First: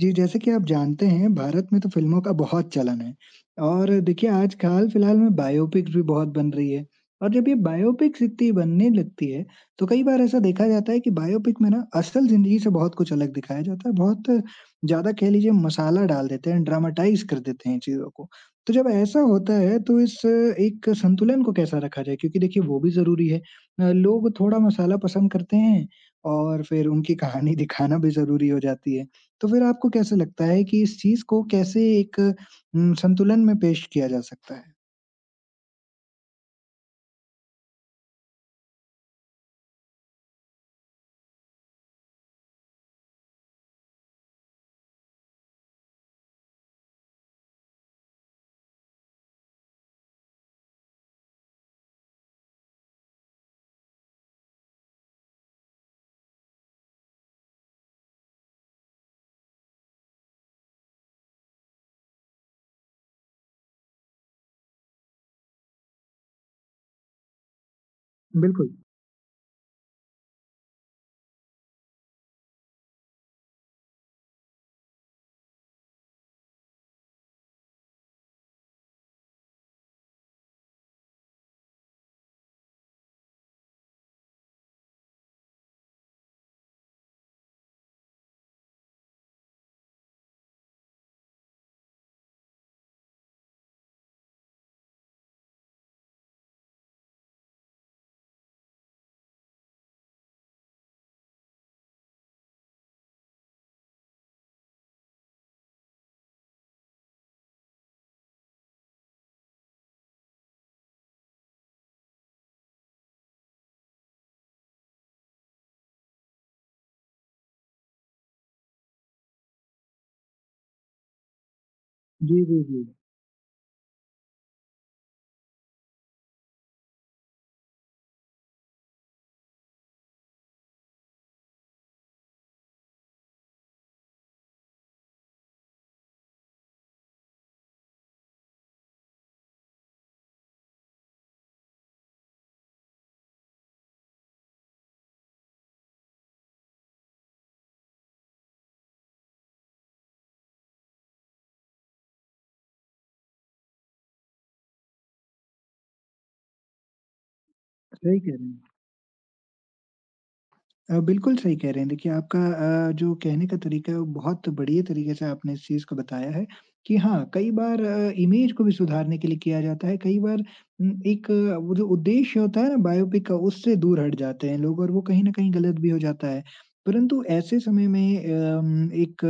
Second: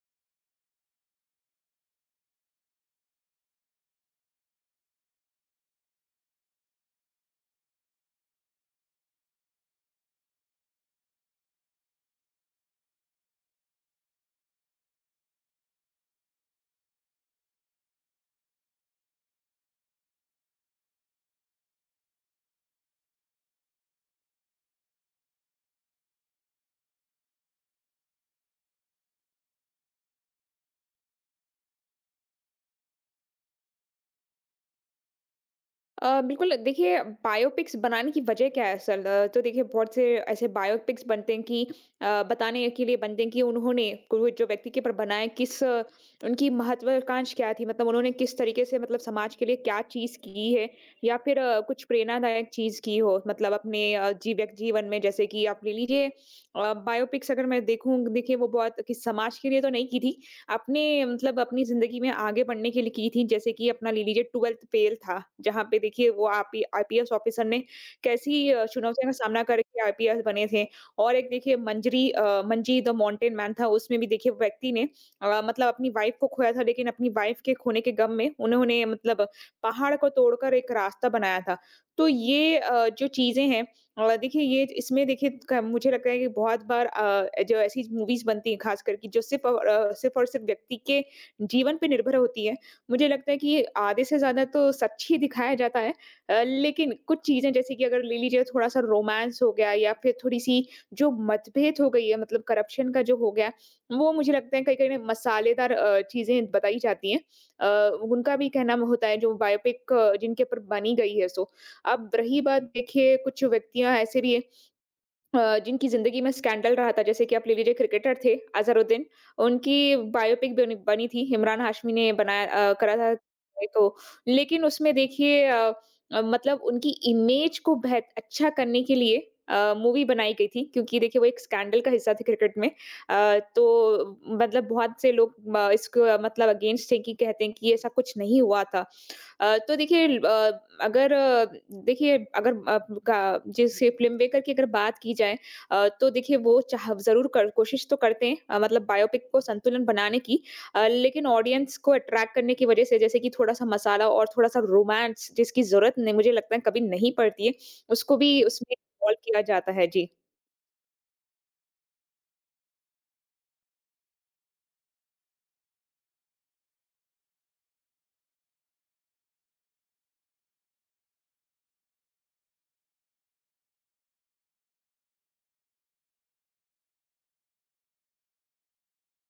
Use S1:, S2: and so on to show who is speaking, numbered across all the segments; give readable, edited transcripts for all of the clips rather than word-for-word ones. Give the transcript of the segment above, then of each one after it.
S1: जी, जैसे कि आप जानते हैं भारत में तो फ़िल्मों का बहुत चलन है। और देखिए आज हाल फिलहाल में बायोपिक्स भी बहुत बन रही है। और जब ये बायोपिक्स इतनी बनने लगती है, तो कई बार ऐसा देखा जाता है कि बायोपिक में ना असल ज़िंदगी से बहुत कुछ अलग दिखाया जाता है, बहुत ज़्यादा कह लीजिए मसाला डाल देते हैं, ड्रामाटाइज़ कर देते हैं चीज़ों को। तो जब ऐसा होता है तो इस एक संतुलन को कैसा रखा जाए? क्योंकि देखिए वो भी ज़रूरी है। लोग थोड़ा मसाला पसंद करते हैं और फिर उनकी कहानी दिखाना भी ज़रूरी हो जाती है। तो फिर आपको कैसे लगता है कि इस चीज़ को कैसे एक संतुलन में पेश किया जा सकता है?
S2: बिल्कुल देखिए बायोपिक्स बनाने की वजह क्या है असल। तो देखिए बहुत से ऐसे बायोपिक्स बनते हैं कि बताने के लिए बनते हैं कि उन्होंने कोई जो व्यक्ति के ऊपर बनाए किस उनकी महत्वाकांक्षा क्या थी, मतलब उन्होंने किस तरीके से मतलब समाज के लिए क्या चीज की है या फिर कुछ प्रेरणादायक चीज की हो, मतलब अपने जी व्यक्ति जीवन में। जैसे कि आप ले लीजिए बायोपिक्स, अगर मैं देखूं देखिए वो बहुत कि समाज के लिए तो नहीं की थी, आपने मतलब अपनी ज़िंदगी में आगे बढ़ने के लिए की थी। जैसे कि अपना ले लीजिए 12th फेल था, जहाँ पे देखिए वो आपी आईपीएस ऑफ़िसर ने कैसी
S1: बिल्कुल।
S2: चुनौतियों का सामना करके आईपीएस बने थे। और एक देखिए मंजरी मंजी द माउंटेन मैन था, उसमें भी देखिए व्यक्ति ने मतलब अपनी वाइफ़ को खोया था, लेकिन अपनी वाइफ़ के खोने के गम में उन्होंने मतलब पहाड़ को तोड़कर एक रास्ता बनाया था। तो ये जो चीज़ें हैं देखिए ये इसमें देखिए क मुझे लगता है कि बहुत बार जो ऐसी मूवीज़ बनती हैं ख़ासकर कि जो सिर्फ़ और सिर्फ़ और सिर्फ़ व्यक्ति के जीवन पे निर्भर होती है। मुझे लगता है कि ये आधे से ज़्यादा तो सच ही दिखाया जाता है। लेकिन कुछ चीज़ें जैसे कि अगर ले लीजिए थोड़ा-सा रोमांस हो गया या फिर थोड़ी-सी जो मतभेद हो गई है मतलब करप्शन का जो हो गया, वो मुझे लगता है कहीं-कहीं ना मसालेदार चीज़ें बताई जाती हैं। उनका भी कहना होता है जो बायोपिक जिनके ऊपर बनी गई है, सो अब रही बात देखिए कुछ व्यक्तियाँ ऐसे भी हैं जिनकी ज़िंदगी में स्कैंडल रहा था, जैसे कि आप ले लीजिए क्रिकेटर थे अज़हरुद्दीन, उनकी बायोपिक बनी बनी थी, इमरान हाशमी ने
S1: जी,
S2: बनाया
S1: जी, जी।
S2: करा था तो। लेकिन उसमें देखिए मतलब उनकी इमेज को बेहत अच्छा करने के लिए मूवी बनाई गई थी क्योंकि देखिए वो एक स्कैंडल का हिस्सा थे क्रिकेट में। तो मतलब बहुत से लोग म इसको मतलब अगेंस्ट थे कि कहते हैं कि ऐसा कुछ नहीं हुआ था। तो देखिए अ, अगर अ, देखिए अगर अ, का जैसे फ़िल्म मेकर की अगर बात की जाए तो देखिए वो चाह ज़रूर कर कोशिश तो करते हैं मतलब बायोपिक को संतुलन बनाने की। लेकिन ऑडियंस को अट्रैक्ट करने की वजह से जैसे कि थोड़ा-सा मसाला और थोड़ा-सा रोमांस, जिसकी ज़रूरत नहीं मुझे लगता है कभी नहीं पड़ती है, उसको
S1: सही
S2: भी
S1: कह रहे
S2: उसमें
S1: हैं।
S2: इन्वॉल्व किया जाता है। जी।
S1: बिल्कुल सही कह रहे हैं। देखिए आपका जो कहने का तरीका है वो बहुत बढ़िया तरीके से आपने इस चीज़ को बताया है कि हाँ, कई बार इमेज को भी सुधारने के लिए किया जाता है। कई बार एक वो जो उद्देश्य होता है ना बायोपिक का उससे दूर हट जाते हैं लोग और वो कहीं न कहीं गलत भी हो जाता है। परंतु ऐसे समय में एक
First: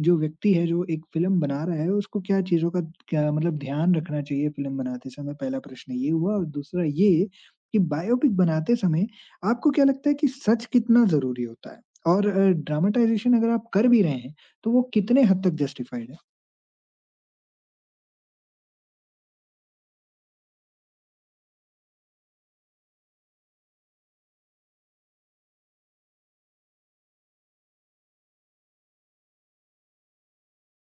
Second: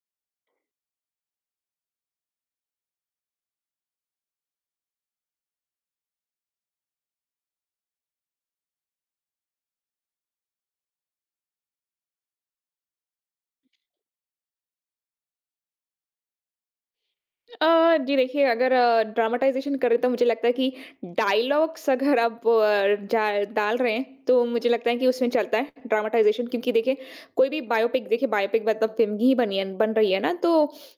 S1: जो व्यक्ति है जो एक फ़िल्म बना रहा है उसको क्या चीज़ों का क्या मतलब ध्यान रखना चाहिए फ़िल्म बनाते समय? पहला प्रश्न ये हुआ और दूसरा ये कि बायोपिक बनाते समय आपको क्या लगता है कि सच कितना ज़रूरी होता है? और ड्रामाटाइज़ेशन अगर आप कर भी रहे हैं, तो वो कितने हद तक जस्टिफाइड है?
S2: जी देखिए अगर ड्रामाटाइज़ेशन करें तो मुझे लगता है कि डायलॉग्स अगर आप जा डाल रहे हैं तो मुझे लगता है कि उसमें चलता है ड्रामाटाइज़ेशन क्योंकि देखिए कोई भी बायोपिक देखिए बायोपिक मतलब फ़िल्म ही बनी है बन रही है ना, तो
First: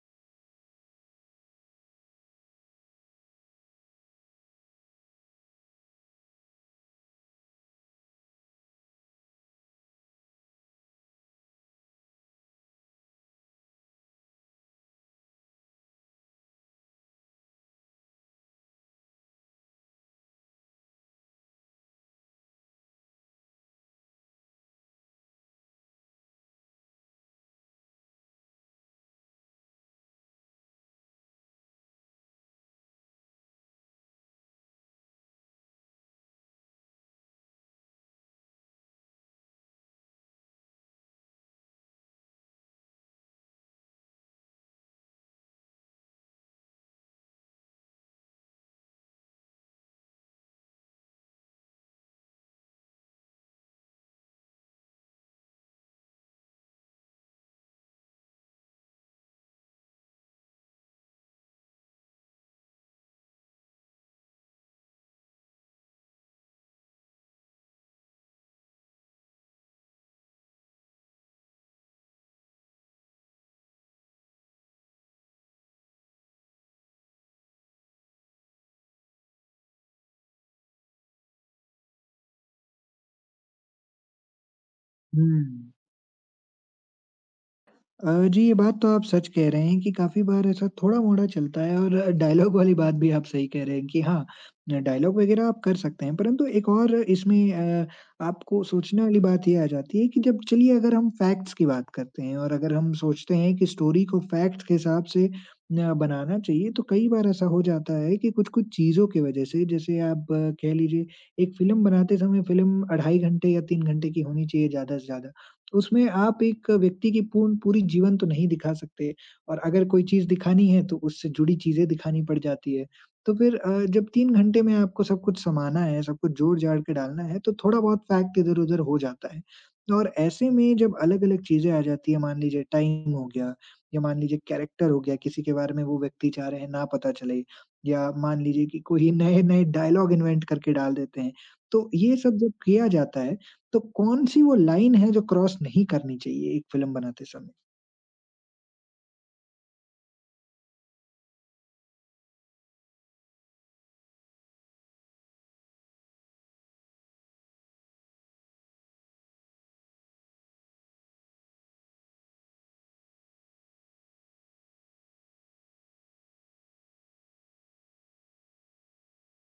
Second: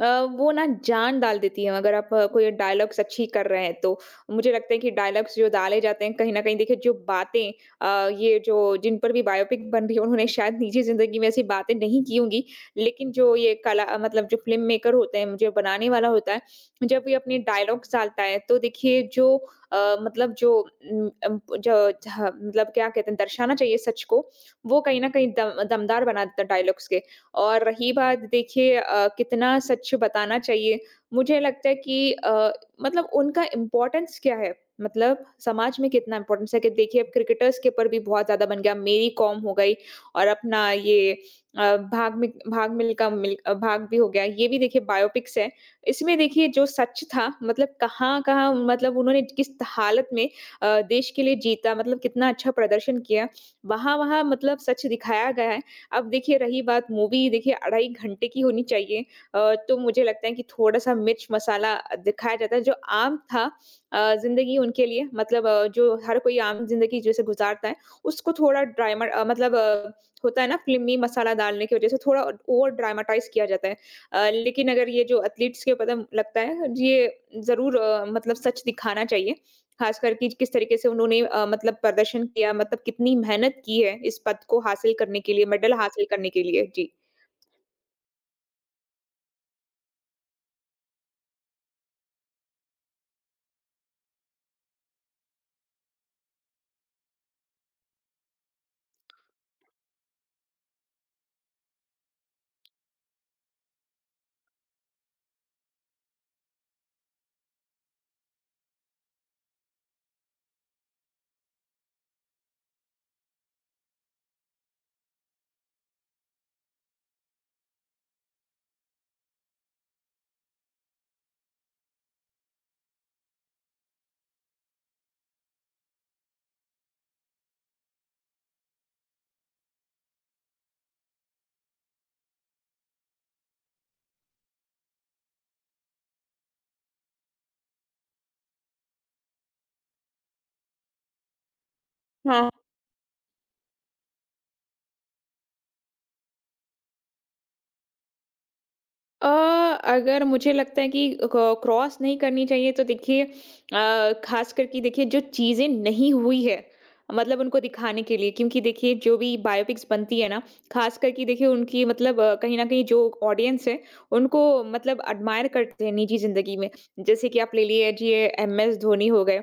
S2: वो ना जान डाल देती है अगर आप कोई डायलॉग्स अच्छी कर रहे हैं तो मुझे लगता है कि डायलॉग्स जो डाले जाते हैं कहीं न कहीं देखिए जो बातें ये जो जिन पर भी बायोपिक बन रही है उन्होंने शायद निजी ज़िंदगी में ऐसी बातें नहीं की होंगी। लेकिन जो ये कला मतलब जो फ़िल्म मेकर होते हैं, जो बनाने वाला होता है जब ये अपने डायलॉग्स डालता है तो देखिए जो मतलब जो जो जहाँ मतलब क्या कहते हैं दर्शाना चाहिए सच को, वो कहीं न कहीं दम दमदार बना देता है डायलॉग्स के। और रही बात देखिए कितना सच बताना चाहिए, मुझे लगता है कि मतलब उनका इम्पोर्टेंस क्या है? मतलब समाज में कितना इम्पोर्टेंस है कि देखिए अब क्रिकेटर्स के ऊपर भी बहुत ज़्यादा बन गया, मेरी कॉम हो गई और अपना ये भाग मि भाग मिल्खा मिल भाग भी हो गया। ये भी देखिए बायोपिक्स है, इसमें देखिए जो सच था मतलब कहाँ-कहाँ मतलब उन्होंने किस हालत में देश के लिए जीता, मतलब कितना अच्छा प्रदर्शन किया, वहाँ-वहाँ मतलब सच दिखाया गया है। अब देखिए रही बात, मूवी देखिए अढ़ाई घंटे की होनी चाहिए, तो मुझे लगता है कि थोड़ा-सा मिर्च मसाला दिखाया जाता है जो आम था। ज़िंदगी उनके लिए मतलब जो हर कोई आम ज़िंदगी जैसे गुज़ारता है, उसको थोड़ा ड्रामा होता है ना फ़िल्मी मसाला डालने की वज़ह से, थोड़ा ओवर ड्रामाटाइज़ किया जाता है। लेकिन अगर ये जो एथलीट्स के पता लगता है, ये ज़रूर मतलब सच दिखाना चाहिए। ख़ासकर कि किस तरीके से उन्होंने मतलब प्रदर्शन किया, मतलब कितनी मेहनत की है इस पद को हासिल करने के लिए,
S1: हुँ।
S2: मेडल हासिल करने के लिए। जी।
S1: जी, ये बात तो आप सच कह रहे हैं कि काफ़ी बार ऐसा थोड़ा-मोड़ा चलता है और डायलॉग वाली बात भी आप सही कह रहे हैं कि हाँ, डायलॉग वगैरह आप कर सकते हैं। परंतु एक और इसमें आपको सोचने वाली बात ये आ जाती है कि जब चलिए अगर हम फैक्ट्स की बात करते हैं और अगर हम सोचते हैं कि स्टोरी को फैक्ट्स के हिसाब से न बनाना चाहिए, तो कई बार ऐसा हो जाता है कि कुछ-कुछ चीज़ों की वजह से, जैसे आप कह लीजिए एक फ़िल्म बनाते समय फ़िल्म अढ़ाई घंटे या 3 घंटे की होनी चाहिए ज़्यादा से ज़्यादा। उसमें आप एक व्यक्ति की पूर्ण पूरी जीवन तो नहीं दिखा सकते और अगर कोई चीज़ दिखानी है तो उससे जुड़ी चीज़ें दिखानी पड़ जाती है। तो फिर जब 3 घंटे में आपको सब कुछ समाना है, सब कुछ जोड़-जाड़ के डालना है तो थोड़ा बहुत फैक्ट इधर-उधर हो जाता है। और ऐसे में जब अलग-अलग चीज़ें आ जाती है, मान लीजिए टाइम हो गया या मान लीजिए कैरेक्टर हो गया, किसी के बारे में वो व्यक्ति चाह रहे हैं ना पता चले, या मान लीजिए कि कोई नए-नए डायलॉग इन्वेंट करके डाल देते हैं। तो ये सब
S2: हाँ।
S1: जब किया जाता है, तो कौन-सी वो लाइन है जो क्रॉस नहीं करनी चाहिए एक फ़िल्म बनाते समय?
S2: अ, अगर मुझे लगता है कि क क्रॉस नहीं करनी चाहिए, तो देखिए ख़ासकर कि देखिए जो चीज़ें नहीं हुई है, मतलब उनको दिखाने के लिए क्योंकि देखिए जो भी बायोपिक्स बनती है ना, ख़ासकर कि देखिए उनकी मतलब कहीं न कहीं जो ऑडियंस है, उनको मतलब एडमायर करते हैं निजी ज़िंदगी में। जैसे कि आप ले लीजिए एमएस धोनी हो गए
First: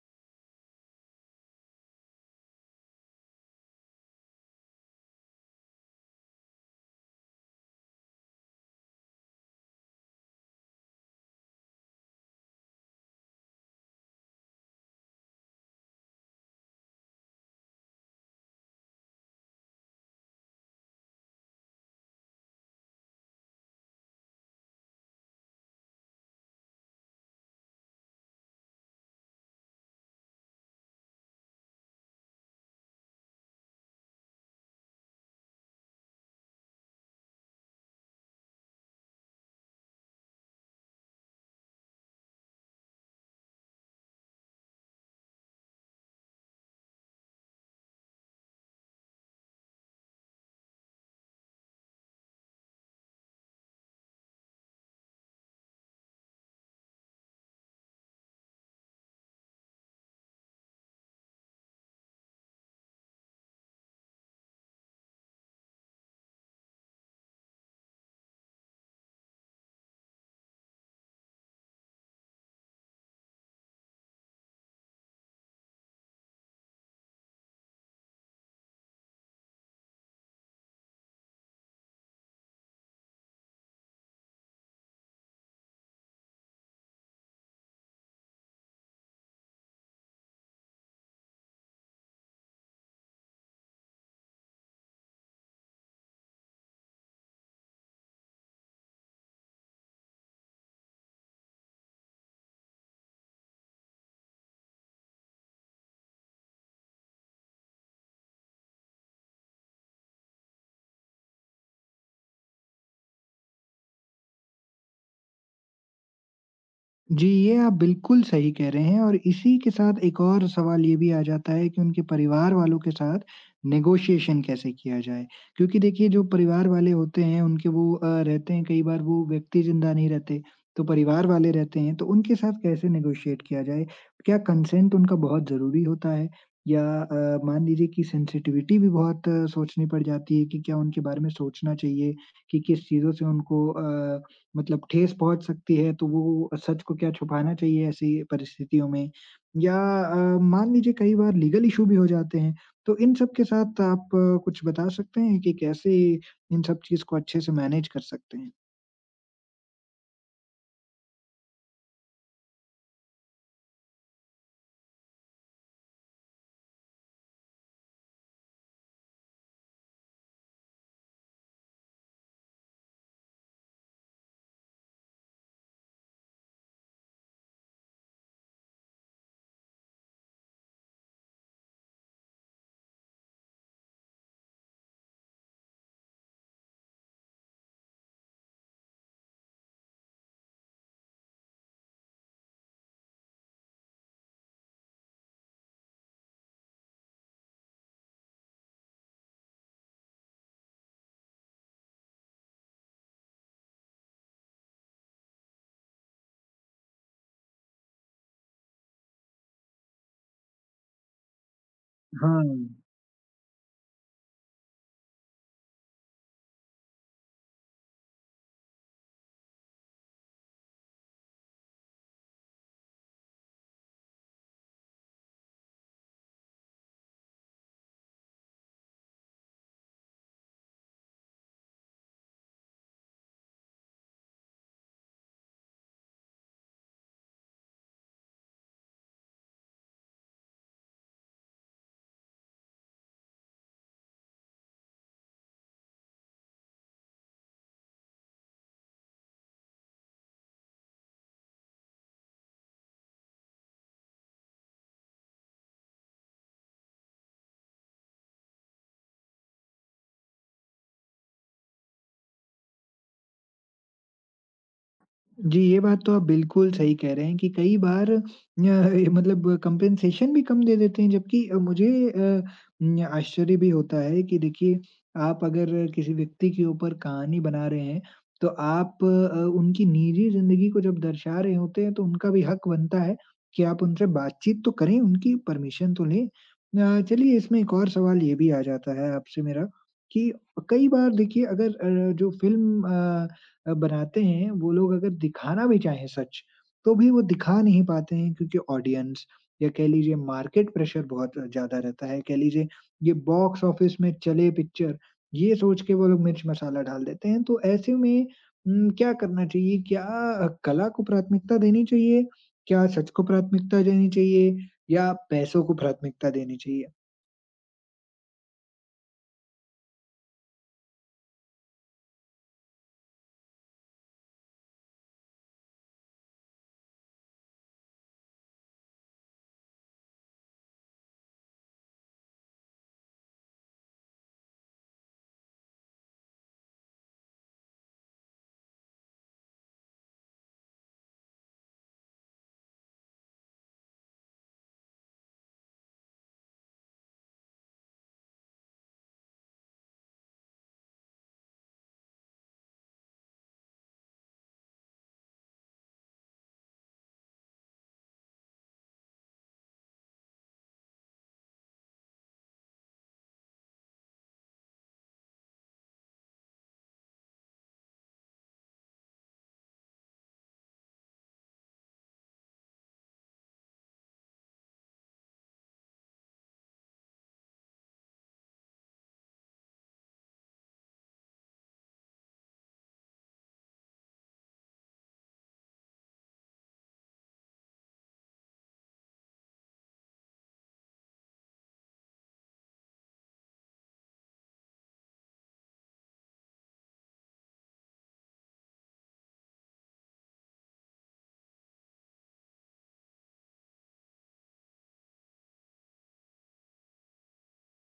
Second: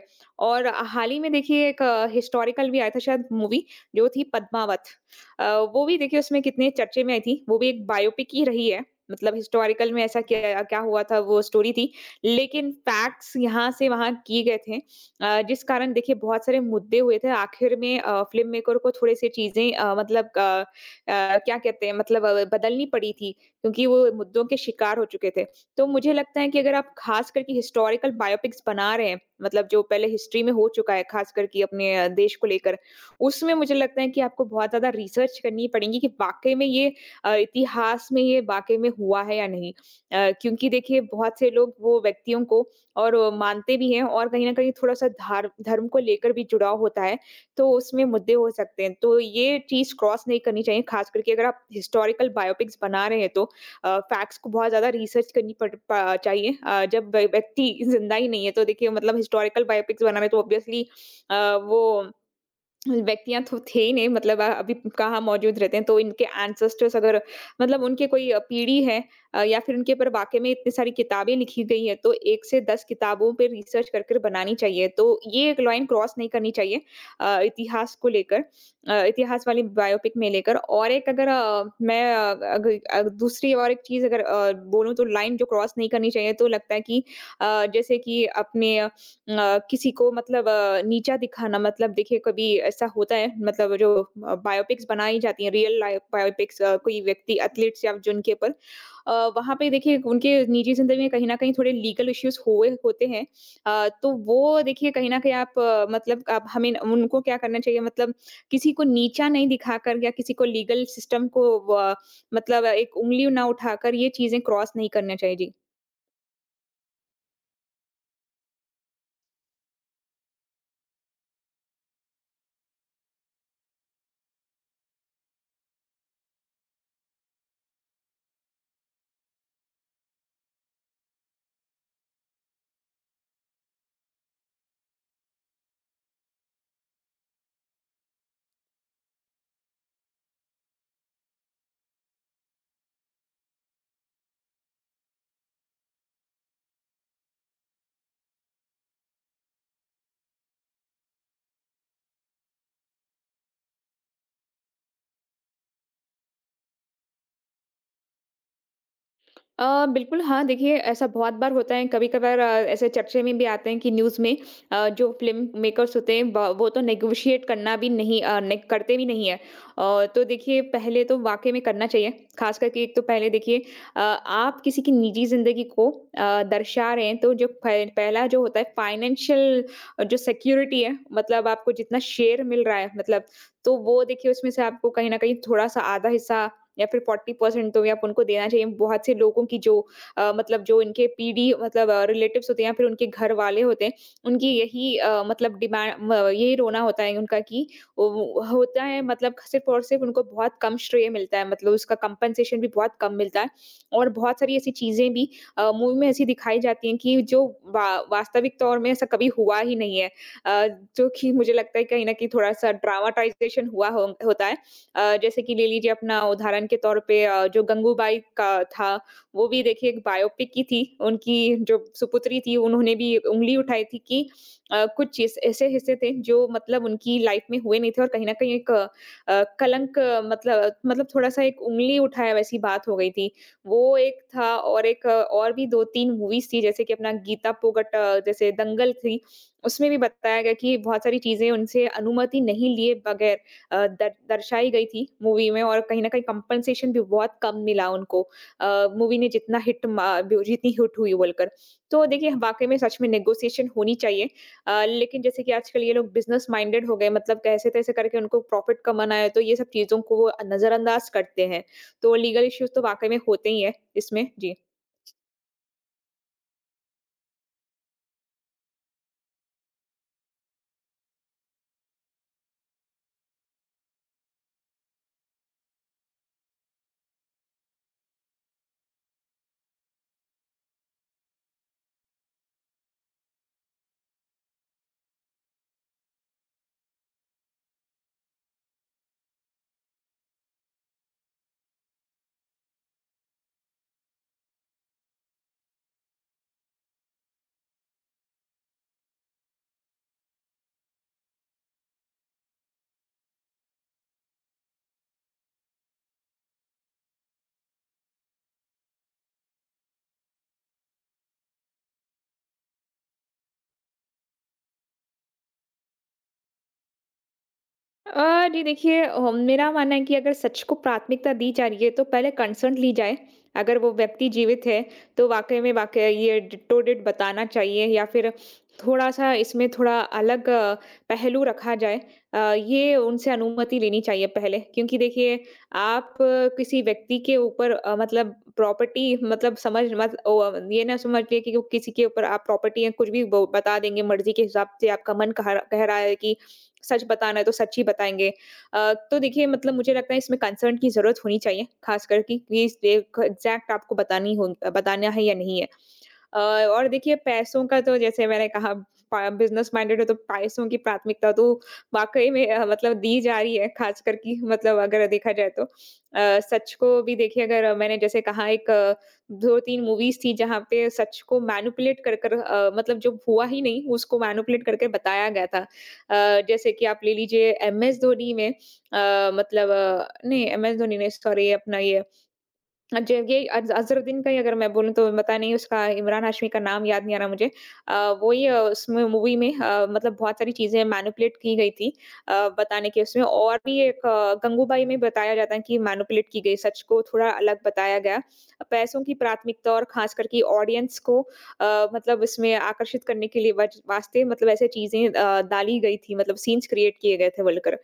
S2: और हाल ही में देखिए एक हिस्टोरिकल भी आया था शायद मूवी, जो थी पद्मावत। अ, वो भी देखिए उसमें कितने चर्चे में आई थी, वो भी एक बायोपिक ही रही है। मतलब हिस्टोरिकल में ऐसा क्या क्या हुआ था वो स्टोरी थी। लेकिन फैक्ट्स यहाँ से वहाँ किए गए थे जिस कारण देखिए बहुत सारे मुद्दे हुए थे। आखिर में फ़िल्म मेकर को थोड़े-से चीज़ें क्या कहते हैं मतलब बदलनी पड़ी थी क्योंकि वो मुद्दों के शिकार हो चुके थे। तो मुझे लगता है कि अगर आप ख़ास करके हिस्टोरिकल बायोपिक्स बना रहे हैं, मतलब जो पहले हिस्ट्री में हो चुका है ख़ास करके अपने देश को लेकर, उसमें मुझे लगता है कि आपको बहुत ज़्यादा रिसर्च करनी पड़ेगी कि वाक़ई में ये इतिहास में ये वाक़ई में हुआ है या नहीं? क्योंकि देखिए बहुत से लोग वो व्यक्तियों को और मानते भी हैं और कहीं न कहीं थोड़ा-सा धार धर्म को लेकर भी जुड़ाव होता है, तो उसमें मुद्दे हो सकते हैं। तो ये चीज़ क्रॉस नहीं करनी चाहिए, ख़ास करके अगर आप हिस्टोरिकल बायोपिक्स बना रहे हैं तो फैक्ट्स को बहुत ज़्यादा रिसर्च करनी पड़ पा चाहिए। जब व्य व्यक्ति ज़िंदा ही नहीं है तो देखिए मतलब हिस्टोरिकल बायोपिक्स बना रहे हैं तो ऑब्वियसली अ, वो व्यक्तियाँ तो थे ही नहीं, मतलब अभी कहाँ मौजूद रहते हैं। तो इनके एंसेस्टर्स अगर मतलब उनके कोई पीढ़ी है या फिर उनके ऊपर वाक़ई में इतनी सारी किताबें लिखी गई हैं, तो 1 से 10 किताबों पे रिसर्च कर कर बनानी चाहिए। तो ये एक लाइन क्रॉस नहीं करनी चाहिए इतिहास को लेकर, इतिहास वाली बायोपिक में लेकर। और एक अगर अ, मैं अ, अग अ, दूसरी और एक चीज़ अगर बोलूँ तो लाइन जो क्रॉस नहीं करनी चाहिए, तो लगता है कि जैसे कि अपने किसी को मतलब नीचा दिखाना, मतलब देखिए कभी ऐसा होता है मतलब जो बायोपिक्स बनाई जाती हैं रियल लाइफ बायोपिक्स, कोई व्यक्ति एथलीट्स या जिनके ऊपर वहाँ पे देखिए उनके निजी जिंदगी में कहीं ना कहीं थोड़े लीगल इश्यूज हुए होते हैं। तो वो देखिए कहीं ना कहीं आप मतलब आप हमें उनको क्या करना चाहिए, मतलब किसी को नीचा नहीं दिखाकर या किसी को लीगल सिस्टम को अ, मतलब एक उंगली ना उठाकर ये चीजें क्रॉस नहीं करना चाहिए। जी।
S1: जी, ये आप बिल्कुल सही कह रहे हैं और इसी के साथ एक और सवाल ये भी आ जाता है कि उनके परिवार वालों के साथ नेगोशिएशन कैसे किया जाए? क्योंकि देखिए जो परिवार वाले होते हैं उनके, वो रहते हैं, कई बार वो व्यक्ति ज़िंदा नहीं रहते, तो परिवार वाले रहते हैं, तो उनके साथ कैसे नेगोशिएट किया जाए? क्या कंसेंट उनका बहुत ज़रूरी होता है? या मान लीजिए कि सेंसिटिविटी भी बहुत सोचनी पड़ जाती है कि क्या उनके बारे में सोचना चाहिए कि किस चीज़ों से उनको मतलब ठेस पहुँच सकती है, तो वो सच को क्या छुपाना चाहिए ऐसी परिस्थितियों में? या मान लीजिए कई बार लीगल इश्यू भी हो जाते हैं, तो इन सब के साथ आप कुछ बता सकते हैं कि कैसे इन सब चीज़ को अच्छे से मैनेज कर सकते हैं?
S2: बिल्कुल हाँ, देखिए ऐसा बहुत बार होता है, कभी-कभार ऐसे चर्चे में भी आते हैं कि न्यूज़ में जो फ़िल्म मेकर्स होते हैं ब वो तो नेगोशिएट करना भी नहीं ने करते भी नहीं है। तो देखिए पहले तो वाक़ई में करना चाहिए, ख़ास करके एक तो पहले देखिए आप किसी की निजी ज़िंदगी को दर्शा रहे हैं तो जो प पहला जो होता है फ़ाइनेंशियल जो सिक्योरिटी है, मतलब आपको जितना शेयर मिल रहा है मतलब, तो वो देखिए उसमें से आपको कहीं न कहीं थोड़ा-सा आधा हिस्सा या फिर 40% तो भी आप उनको देना चाहिए। बहुत से लोगों की जो मतलब जो इनके पीढ़ी मतलब रिलेटिव्स होते हैं या फिर उनके घर वाले होते हैं, उनकी यही मतलब डिमांड म यही रोना होता है उनका कि वो होता है मतलब सिर्फ़ और सिर्फ़ उनको बहुत कम श्रेय मिलता है, मतलब उसका कंपनसेशन भी बहुत कम मिलता है और बहुत सारी ऐसी चीज़ें भी मूवी में ऐसी दिखाई जाती हैं कि जो वा वास्तविक तौर में ऐसा कभी हुआ ही नहीं है। अ, जो कि मुझे लगता है कहीं न कहीं
S1: हाँ।
S2: थोड़ा-सा ड्रामाटाइज़ेशन हुआ हो होता है। जैसे कि ले लीजिए अपना उदाहरण के तौर पे जो गंगूबाई का था वो भी देखिए एक बायोपिक की थी। उनकी जो सुपुत्री थी उन्होंने भी उँगली उठाई थी कि कुछ चीज़ ऐसे हिस्से थे जो मतलब उनकी लाइफ में हुए नहीं थे और कहीं न कहीं एक कलंक मतलब थोड़ा-सा एक उँगली उठाया वैसी बात हो गई थी। वो एक था और एक और भी 2-3 मूवीज़ थी जैसे कि अपना गीता फोगट जैसे दंगल थी। उसमें भी बताया गया कि बहुत सारी चीज़ें उनसे अनुमति नहीं लिए बगैर अ, दर दर्शाई गई थी मूवी में और कहीं न कहीं कम्पेन्सेशन भी बहुत कम मिला उनको अ, मूवी ने जितना हिट मा ब जितनी हिट हुई बोलकर। तो देखिए वाक़ई में सच में नेगोशिएशन होनी चाहिए लेकिन जैसे कि आजकल ये लोग बिज़नेस माइंडेड हो गए मतलब कैसे-तैसे करके उनको प्रॉफ़िट कमाना है, तो ये सब चीज़ों को वो नज़रअंदाज़ करते हैं। तो लीगल इश्यूज़ तो वाक़ई में होते ही हैं इसमें। जी।
S1: जी, ये बात तो आप बिल्कुल सही कह रहे हैं कि कई बार ये मतलब कंपेंसेशन भी कम दे देते हैं, जबकि मुझे न आश्चर्य भी होता है कि देखिए, आप अगर किसी व्यक्ति के ऊपर कहानी बना रहे हैं, तो आप उनकी निजी ज़िंदगी को जब दर्शा रहे होते हैं तो उनका भी हक बनता है कि आप उनसे बातचीत तो करें, उनकी परमिशन तो लें। चलिए, इसमें एक और सवाल ये भी आ जाता है आपसे मेरा, कि कई बार देखिए, अगर जो फ़िल्म बनाते हैं, वो लोग अगर दिखाना भी चाहें सच, तो भी वो दिखा नहीं पाते हैं, क्योंकि ऑडियंस या कह लीजिए मार्केट प्रेशर बहुत ज़्यादा रहता है। कह लीजिए, ये बॉक्स ऑफिस में चले पिक्चर, ये सोच के वो लोग मिर्च मसाला डाल देते हैं। तो ऐसे में क्या करना चाहिए? क्या कला को प्राथमिकता देनी चाहिए? क्या सच को प्राथमिकता देनी चाहिए, या पैसों को प्राथमिकता देनी चाहिए?
S2: जी देखिए मेरा मानना है कि अगर सच को प्राथमिकता दी जा रही है तो पहले कंसर्न ली जाए। अगर वो व्यक्ति जीवित है तो वाक़ई ये डिट्टो डिट बताना चाहिए या फिर थोड़ा-सा इसमें थोड़ा अलग पहलू रखा जाए। ये उनसे अनुमति लेनी चाहिए पहले क्योंकि देखिए आप किसी व्यक्ति के ऊपर मतलब प्रॉपर्टी मतलब समझ मत ओ अ, ये ना समझ लिए कि वो किसी के ऊपर आप प्रॉपर्टी या कुछ भी ब बता देंगे मर्ज़ी के हिसाब से आपका मन कह रहा है कि सच बताना है तो सच ही बताएँगे। तो देखिए मतलब मुझे लगता है इसमें कंसर्न की ज़रूरत होनी चाहिए, ख़ासकर कि ये स ये क एग्ज़ैक्ट आपको बतानी हो बताना है या नहीं है। अ, और देखिए पैसों का तो जैसे मैंने कहा पा बिज़नेस माइंडेड है तो पैसों की प्राथमिकता तो वाक़ई में मतलब दी जा रही है ख़ासकर कि मतलब अगर देखा जाए तो। सच को भी देखिए अगर मैंने जैसे कहा एक 2-3 मूवीज़ थी जहाँ पे सच को मैनिपुलेट कर कर अ, मतलब जो हुआ ही नहीं उसको मैनिपुलेट करके बताया गया था। जैसे कि आप ले लीजिए एमएस धोनी में नहीं एमएस धोनी नहीं सॉरी अपना ये जो ये अज़रुद्दीन का ही अगर मैं बोलूँ तो पता नहीं उसका इमरान हाशमी का नाम याद नहीं आ रहा मुझे। अ, वो ही उसमें मूवी में मतलब बहुत सारी चीज़ें मैनिपुलेट की गई थी अ, बताने के उसमें और भी एक गंगूबाई में बताया जाता है कि मैनिपुलेट की गई, सच को थोड़ा अलग बताया गया। पैसों की प्राथमिकता और ख़ास करके ऑडियंस को मतलब इसमें आकर्षित करने के लिए वज वास्ते मतलब ऐसे चीज़ें डाली गई थी मतलब सीन्स क्रिएट किए गए थे बोलकर।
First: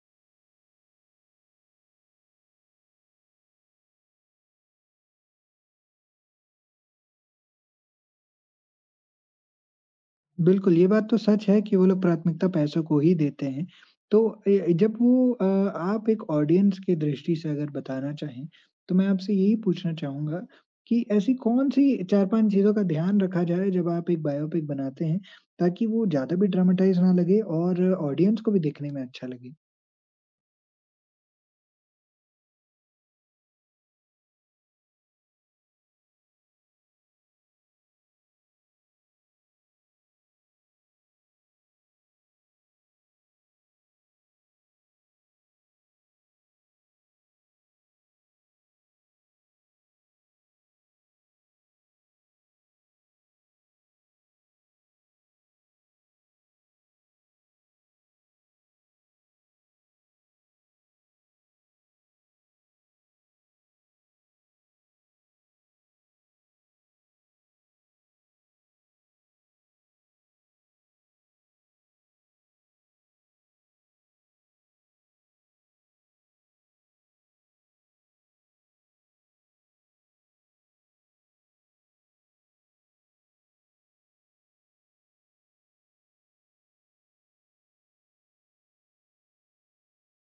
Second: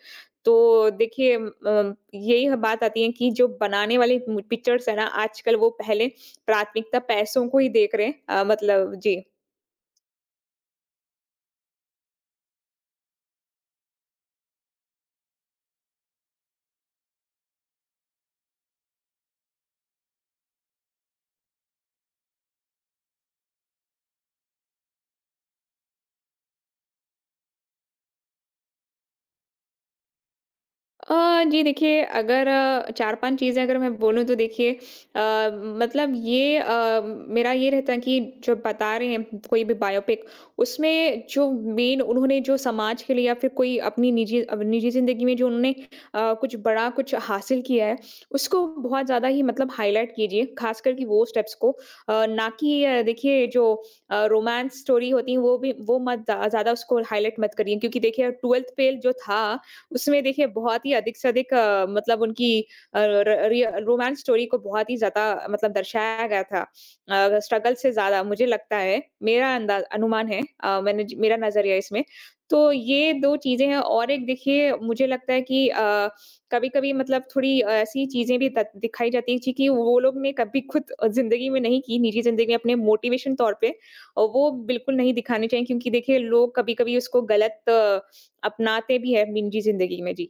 S2: तो देखिए यही ह बात आती है कि जो बनाने वाले मु पिक्चर्स है ना आजकल वो पहले प्राथमिकता पैसों को ही देख रहे हैं मतलब जी।
S1: बिल्कुल, ये बात तो सच है कि वो लोग प्राथमिकता पैसों को ही देते हैं। तो जब वो आप एक ऑडियंस की दृष्टि से अगर बताना चाहें, तो मैं आपसे यही पूछना चाहूँगा कि ऐसी कौन-सी 4-5 चीज़ों का ध्यान रखा जाए जब आप एक बायोपिक बनाते हैं, ताकि वो ज़्यादा भी ड्रामेटाइज़ ना लगे और ऑडियंस को भी देखने में अच्छा लगे?
S2: जी देखिए अगर 4-5 चीज़ें अगर मैं बोलूँ तो देखिए अ, मतलब ये अ, मेरा ये रहता है कि जो बता रहे हैं कोई भी बायोपिक उसमें जो मेन उन्होंने जो समाज के लिए या फिर कोई अपनी निजी निजी ज़िंदगी में जो उन्होंने कुछ बड़ा कुछ हासिल किया है, उसको बहुत ज़्यादा ही मतलब हाइलाइट कीजिए, ख़ासकर कि वो स्टेप्स को। ना कि देखिए जो रोमांस स्टोरी होती है वो भी वो मत ज़्या ज़्यादा उसको हाइलाइट मत करिए क्योंकि देखिए 12th फेल जो था उसमें देखिए बहुत ही अधिक से अधिक मतलब उनकी अ, र रिय रोमांस स्टोरी को बहुत ही ज़्यादा मतलब दर्शाया गया था। स्ट्रगल से ज़्यादा मुझे लगता है, मेरा अंदाज़ अनुमान है अ, मैंने ज मेरा नज़रिया इसमें। तो ये 2 चीज़ें हैं और एक देखिए मुझे लगता है कि कभी-कभी मतलब थोड़ी ऐसी चीज़ें भी द दिखाई जाती हैं जी कि वो लोग ने कभी खुद ज़िंदगी में नहीं की, निजी ज़िंदगी में अपने मोटिवेशन तौर पे और वो बिल्कुल नहीं दिखाने चाहिए क्योंकि देखिए लोग कभी-कभी उसको गलत अपनाते भी हैं अब निजी ज़िंदगी में। जी,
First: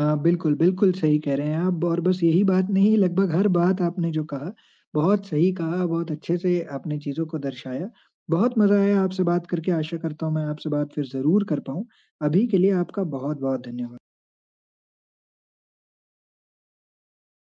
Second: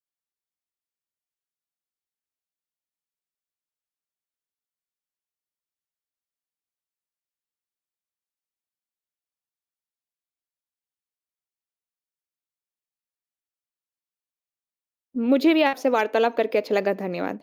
S1: बिल्कुल, बिल्कुल सही कह रहे हैं आप, और बस यही बात नहीं, लगभग हर बात आपने जो कहा, बहुत सही कहा, बहुत अच्छे से आपने चीज़ों को दर्शाया। बहुत मज़ा आया आपसे बात करके, आशा करता हूँ मैं आपसे बात फिर ज़रूर कर पाऊँ। अभी के लिए आपका बहुत-बहुत धन्यवाद।
S2: मुझे भी आपसे वार्तालाप करके अच्छा लगा। धन्यवाद।